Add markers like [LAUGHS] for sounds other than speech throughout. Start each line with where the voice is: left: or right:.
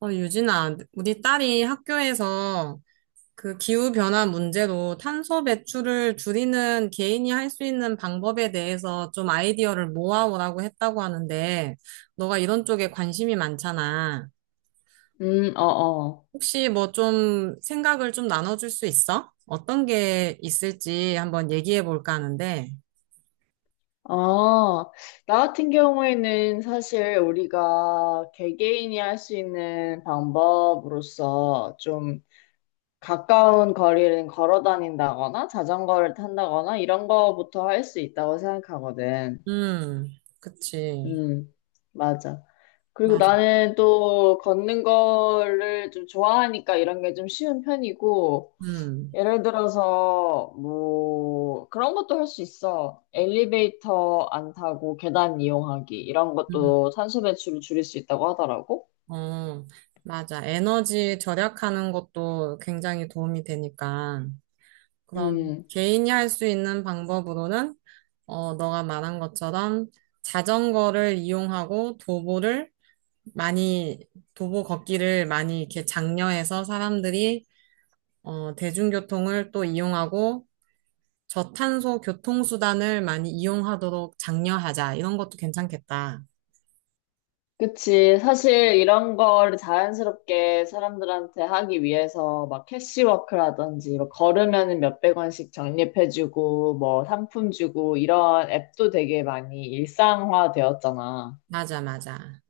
right: 유진아, 우리 딸이 학교에서 그 기후변화 문제로 탄소 배출을 줄이는 개인이 할 수 있는 방법에 대해서 좀 아이디어를 모아오라고 했다고 하는데, 너가 이런 쪽에 관심이 많잖아.
left: 어, 어.
right: 혹시 뭐 좀 생각을 좀 나눠줄 수 있어? 어떤 게 있을지 한번 얘기해 볼까 하는데,
left: 아, 나 같은 경우에는 사실 우리가 개개인이 할 수 있는 방법으로서 좀 가까운 거리를 걸어 다닌다거나 자전거를 탄다거나 이런 거부터 할 수 있다고 생각하거든.
right: 음, 그치.
left: 음, 맞아. 그리고
right: 맞아.
left: 나는 또 걷는 거를 좀 좋아하니까 이런 게 좀 쉬운 편이고,
right: 음,
left: 예를 들어서 뭐 그런 것도 할 수 있어. 엘리베이터 안 타고 계단 이용하기 이런
right: 음,
left: 것도 탄소 배출을 줄일 수 있다고 하더라고.
right: 어, 맞아. 에너지 절약하는 것도 굉장히 도움이 되니까. 그럼
left: 음,
right: 개인이 할 수 있는 방법으로는, 너가 말한 것처럼 자전거를 이용하고 도보를 많이, 도보 걷기를 많이 이렇게 장려해서 사람들이, 대중교통을 또 이용하고 저탄소 교통수단을 많이 이용하도록 장려하자. 이런 것도 괜찮겠다.
left: 그치. 사실 이런 거를 자연스럽게 사람들한테 하기 위해서 막 캐시워크라든지 뭐 걸으면 몇백 원씩 적립해주고 뭐 상품 주고 이런 앱도 되게 많이 일상화 되었잖아.
right: 맞아, 맞아.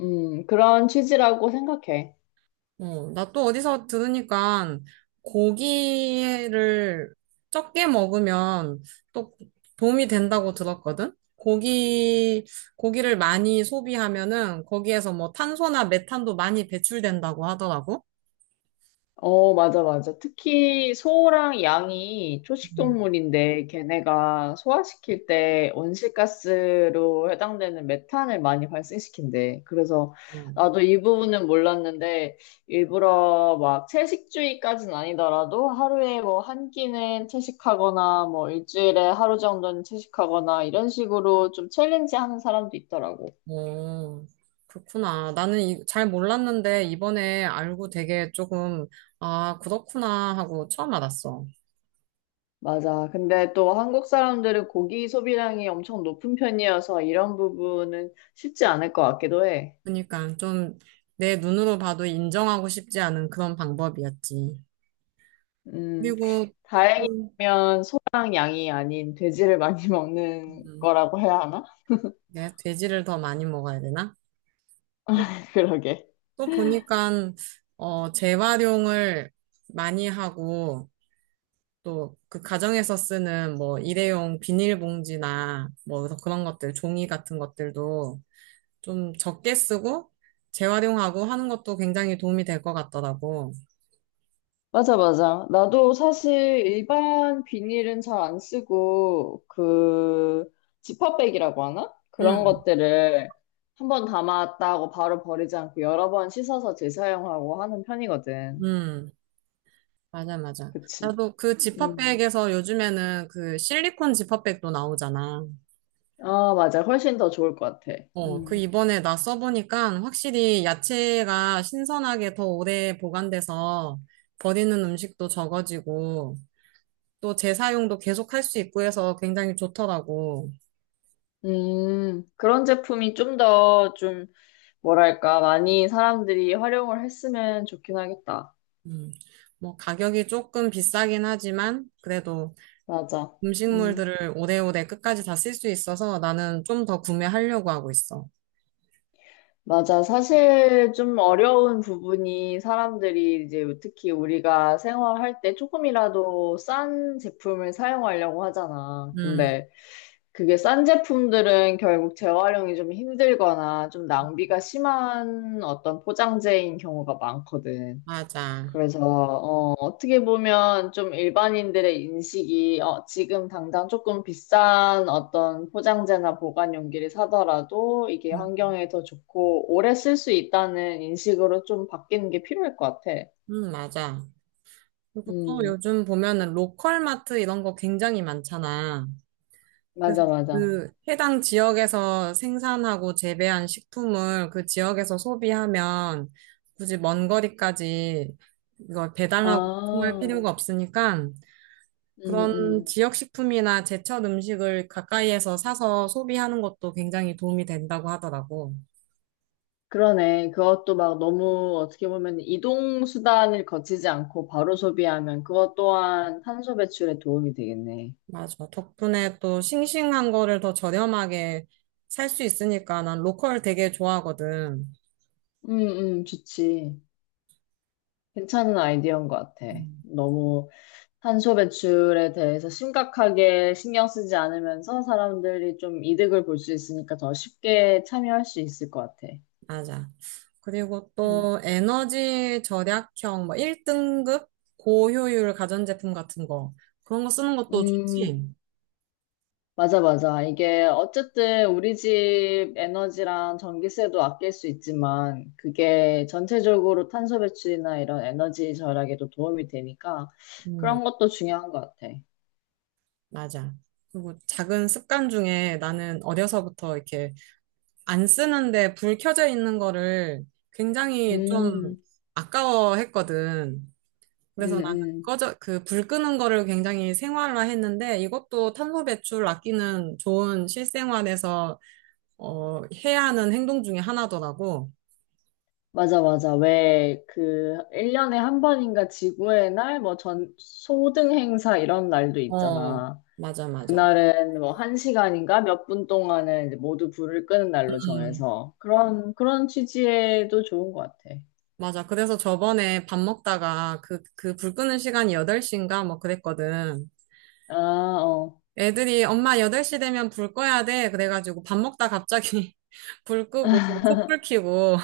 left: 그런 취지라고 생각해.
right: 나 또 어디서 들으니까 고기를 적게 먹으면 또 도움이 된다고 들었거든? 고기, 고기를 많이 소비하면은 거기에서 뭐 탄소나 메탄도 많이 배출된다고 하더라고.
left: 어, 맞아, 맞아. 특히 소랑 양이
right: 음,
left: 초식동물인데 걔네가 소화시킬 때 온실가스로 해당되는 메탄을 많이 발생시킨대. 그래서
right: 음.
left: 나도 이 부분은 몰랐는데 일부러 막 채식주의까지는 아니더라도 하루에 뭐 한 끼는 채식하거나 뭐 일주일에 하루 정도는 채식하거나 이런 식으로 좀 챌린지 하는 사람도 있더라고.
right: 어, 그렇구나. 나는 잘 몰랐는데 이번에 알고 되게 조금, 아, 그렇구나 하고 처음 알았어.
left: 맞아. 근데 또 한국 사람들은 고기 소비량이 엄청 높은 편이어서 이런 부분은 쉽지 않을 것 같기도 해.
right: 그러니까 좀 내 눈으로 봐도 인정하고 싶지 않은 그런 방법이었지.
left: 음,
right: 그리고 또,
left: 다행이면 소랑 양이 아닌 돼지를 많이 [LAUGHS] 먹는
right: 음,
left: 거라고 해야 하나?
right: 내가 돼지를 더 많이 먹어야 되나? 또,
left: [LAUGHS] 그러게.
right: 또 보니까 재활용을 많이 하고 또 그 가정에서 쓰는 뭐 일회용 비닐봉지나 뭐 그런 것들 종이 같은 것들도 좀 적게 쓰고 재활용하고 하는 것도 굉장히 도움이 될 것 같더라고.
left: 맞아, 맞아. 나도 사실 일반 비닐은 잘 안 쓰고, 그, 지퍼백이라고 하나? 그런
right: 음,
left: 것들을 한번 담았다고 바로 버리지 않고 여러 번 씻어서 재사용하고 하는 편이거든.
right: 음, 맞아, 맞아.
left: 그치?
right: 나도 그
left: 음.
right: 지퍼백에서 요즘에는 그 실리콘 지퍼백도 나오잖아.
left: 아 맞아. 훨씬 더 좋을 것 같아.
right: 그
left: 음.
right: 이번에 나 써보니까 확실히 야채가 신선하게 더 오래 보관돼서 버리는 음식도 적어지고 또 재사용도 계속 할 수 있고 해서 굉장히 좋더라고.
left: 그런 제품이 좀 더 좀, 뭐랄까, 많이 사람들이 활용을 했으면 좋긴 하겠다.
right: 음, 뭐 가격이 조금 비싸긴 하지만 그래도
left: 맞아. 음,
right: 음식물들을 오래오래 끝까지 다 쓸 수 있어서 나는 좀 더 구매하려고 하고 있어.
left: 맞아. 사실 좀 어려운 부분이 사람들이 이제 특히 우리가 생활할 때 조금이라도 싼 제품을 사용하려고 하잖아.
right: 음,
left: 근데 그게 싼 제품들은 결국 재활용이 좀 힘들거나 좀 낭비가 심한 어떤 포장재인 경우가 많거든.
right: 맞아.
left: 그래서 어떻게 보면 좀 일반인들의 인식이 지금 당장 조금 비싼 어떤 포장재나 보관 용기를 사더라도 이게
right: 음,
left: 환경에 더 좋고 오래 쓸 수 있다는 인식으로 좀 바뀌는 게 필요할 것 같아.
right: 맞아. 그리고 또
left: 음,
right: 요즘 보면은 로컬 마트 이런 거 굉장히 많잖아. 그래서
left: 맞아, 맞아.
right: 그 해당 지역에서 생산하고 재배한 식품을 그 지역에서 소비하면 굳이 먼 거리까지 이걸 배달하고 통할 필요가
left: 아,
right: 없으니까
left: 음,
right: 그런
left: 음.
right: 지역 식품이나 제철 음식을 가까이에서 사서 소비하는 것도 굉장히 도움이 된다고 하더라고.
left: 그러네. 그것도 막 너무 어떻게 보면 이동 수단을 거치지 않고 바로 소비하면 그것 또한 탄소 배출에 도움이 되겠네.
right: 맞아. 덕분에 또 싱싱한 거를 더 저렴하게 살 수 있으니까 난 로컬 되게 좋아하거든.
left: 음, 좋지. 괜찮은 아이디어인 것 같아.
right: 음.
left: 너무 탄소 배출에 대해서 심각하게 신경 쓰지 않으면서 사람들이 좀 이득을 볼 수 있으니까 더 쉽게 참여할 수 있을 것 같아.
right: 맞아. 그리고
left: 음,
right: 또 에너지 절약형, 뭐 1등급 고효율 가전제품 같은 거. 그런 거 쓰는 것도
left: 음,
right: 좋지.
left: 맞아, 맞아. 이게 어쨌든 우리 집 에너지랑 전기세도 아낄 수 있지만 그게 전체적으로 탄소 배출이나 이런 에너지 절약에도 도움이 되니까
right: 음,
left: 그런 것도 중요한 것 같아.
right: 맞아. 그리고 작은 습관 중에 나는 어려서부터 이렇게 안 쓰는데 불 켜져 있는 거를 굉장히 좀
left: 음,
right: 아까워했거든.
left: 음,
right: 그래서 나는
left: 음.
right: 꺼져, 그 불 끄는 거를 굉장히 생활화 했는데 이것도 탄소 배출 아끼는 좋은 실생활에서 해야 하는 행동 중에 하나더라고.
left: 맞아, 맞아. 왜, 그, 1년에 한 번인가 지구의 날, 뭐, 전, 소등 행사 이런 날도
right: 어,
left: 있잖아.
right: 맞아, 맞아.
left: 그날은 뭐, 한 시간인가 몇 분 동안은 이제 모두 불을 끄는 날로
right: 음,
left: 정해서. 그런 취지에도 좋은 것 같아.
right: 맞아. 그래서 저번에 밥 먹다가 그 불 끄는 시간이 8시인가 뭐 그랬거든.
left: 아, 어.
right: 애들이 엄마 8시 되면 불 꺼야 돼. 그래가지고 밥 먹다 갑자기 [LAUGHS] 불 끄고 촛불 켜고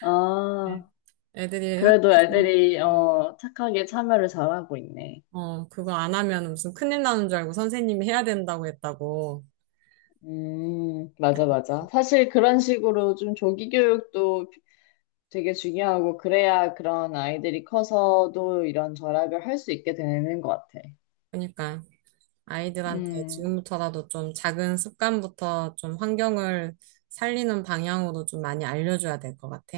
left: 아,
right: 애들이
left: 그래도
right: 학교에서
left: 애들이, 착하게 참여를 잘하고 있네.
right: 그거 안 하면 무슨 큰일 나는 줄 알고 선생님이 해야 된다고 했다고.
left: 맞아, 맞아. 사실 그런 식으로 좀 조기 교육도 되게 중요하고 그래야 그런 아이들이 커서도 이런 절약을 할 수 있게 되는 것 같아.
right: 그러니까 아이들한테
left: 음,
right: 지금부터라도 좀 작은 습관부터 좀 환경을 살리는 방향으로 좀 많이 알려줘야 될 것 같아.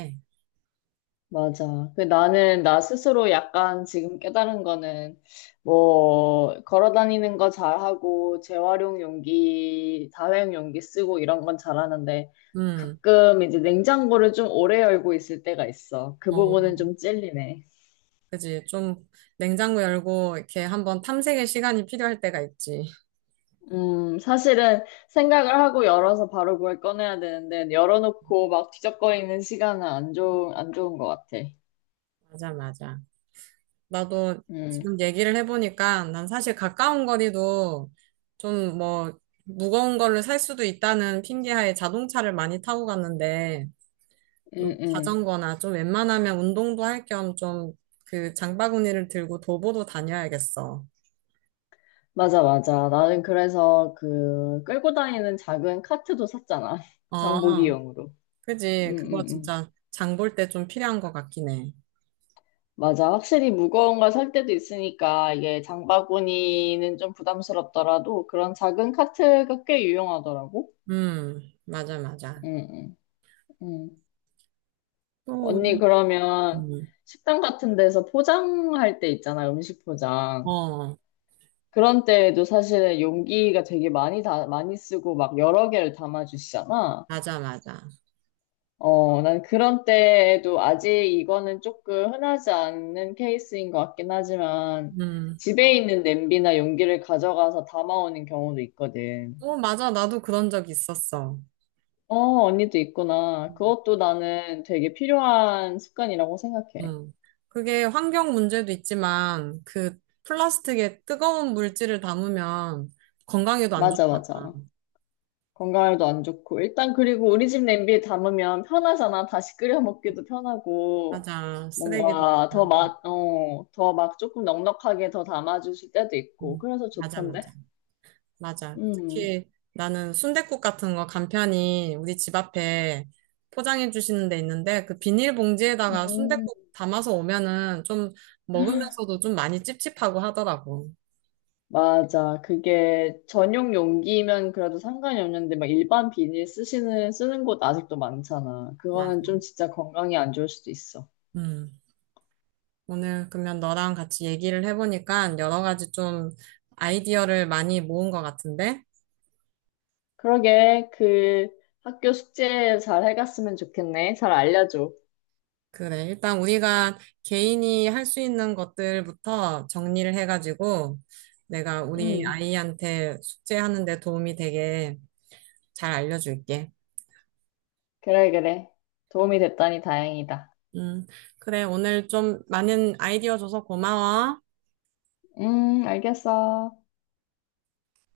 left: 맞아. 그 나는 나 스스로 약간 지금 깨달은 거는 뭐 걸어 다니는 거 잘하고 재활용 용기, 다회용 용기 쓰고 이런 건 잘하는데
right: 음,
left: 가끔 이제 냉장고를 좀 오래 열고 있을 때가 있어. 그
right: 어,
left: 부분은 좀 찔리네.
right: 그지. 좀 냉장고 열고 이렇게 한번 탐색의 시간이 필요할 때가 있지.
left: 사실은 생각을 하고 열어서 바로 그걸 꺼내야 되는데, 열어놓고 막 뒤적거리는 시간은 안 좋은 것 같아.
right: 맞아, 맞아. 나도
left: 음,
right: 지금 얘기를 해보니까 난 사실 가까운 거리도 좀 뭐 무거운 거를 살 수도 있다는 핑계하에 자동차를 많이 타고 갔는데
left: 음,
right: 좀
left: 음.
right: 자전거나 좀 웬만하면 운동도 할 겸 좀 그 장바구니를 들고 도보도 다녀야겠어.
left: 맞아, 맞아. 나는 그래서 그 끌고 다니는 작은 카트도 샀잖아. [LAUGHS]
right: 어,
left: 장보기용으로.
right: 그지.
left: 음,
right: 그거
left: 음, 음.
right: 진짜 장볼 때 좀 필요한 것 같긴 해.
left: 맞아. 확실히 무거운 걸 살 때도 있으니까 이게 장바구니는 좀 부담스럽더라도 그런 작은 카트가 꽤 유용하더라고.
right: 음, 맞아, 맞아.
left: 음, 음, 음.
right: 또
left: 언니,
right: 우리,
left: 그러면
right: 음,
left: 식당 같은 데서 포장할 때 있잖아, 음식 포장.
right: 어,
left: 그런 때에도 사실은 용기가 되게 많이 많이 쓰고 막 여러 개를 담아주시잖아.
right: 맞아, 맞아.
left: 난 그런 때에도 아직 이거는 조금 흔하지 않는 케이스인 것 같긴 하지만
right: 음,
left: 집에 있는 냄비나 용기를 가져가서 담아오는 경우도 있거든.
right: 맞아. 나도 그런 적 있었어.
left: 어, 언니도 있구나. 그것도 나는 되게 필요한 습관이라고 생각해.
right: 음, 그게 환경 문제도 있지만 그 플라스틱에 뜨거운 물질을 담으면 건강에도 안
left: 맞아,
right: 좋잖아.
left: 맞아. 건강에도 안 좋고. 일단 그리고 우리 집 냄비에 담으면 편하잖아. 다시 끓여 먹기도 편하고,
right: 맞아. 쓰레기도.
left: 뭔가 더 막 조금 넉넉하게 더 담아주실 때도 있고. 그래서
right: 맞아,
left: 좋던데?
right: 맞아. 맞아.
left: 음.
right: 특히 나는 순댓국 같은 거 간편히 우리 집 앞에 포장해 주시는 데 있는데 그 비닐봉지에다가
left: 음.
right: 순댓국 담아서 오면은 좀 먹으면서도 좀 많이 찝찝하고 하더라고.
left: 맞아. 그게 전용 용기면 그래도 상관이 없는데, 막 일반 비닐 쓰시는, 쓰는 곳 아직도 많잖아. 그거는
right: 맞아.
left: 좀 진짜 건강에 안 좋을 수도 있어.
right: 음. 오늘 그러면 너랑 같이 얘기를 해보니까 여러 가지 좀 아이디어를 많이 모은 것 같은데?
left: 그러게, 그 학교 숙제 잘 해갔으면 좋겠네. 잘 알려줘.
right: 그래. 일단 우리가 개인이 할 수 있는 것들부터 정리를 해가지고 내가 우리
left: 음.
right: 아이한테 숙제하는 데 도움이 되게 잘 알려줄게.
left: 그래, 그래. 도움이 됐다니 다행이다.
right: 음, 그래. 오늘 좀 많은 아이디어 줘서 고마워.
left: 알겠어.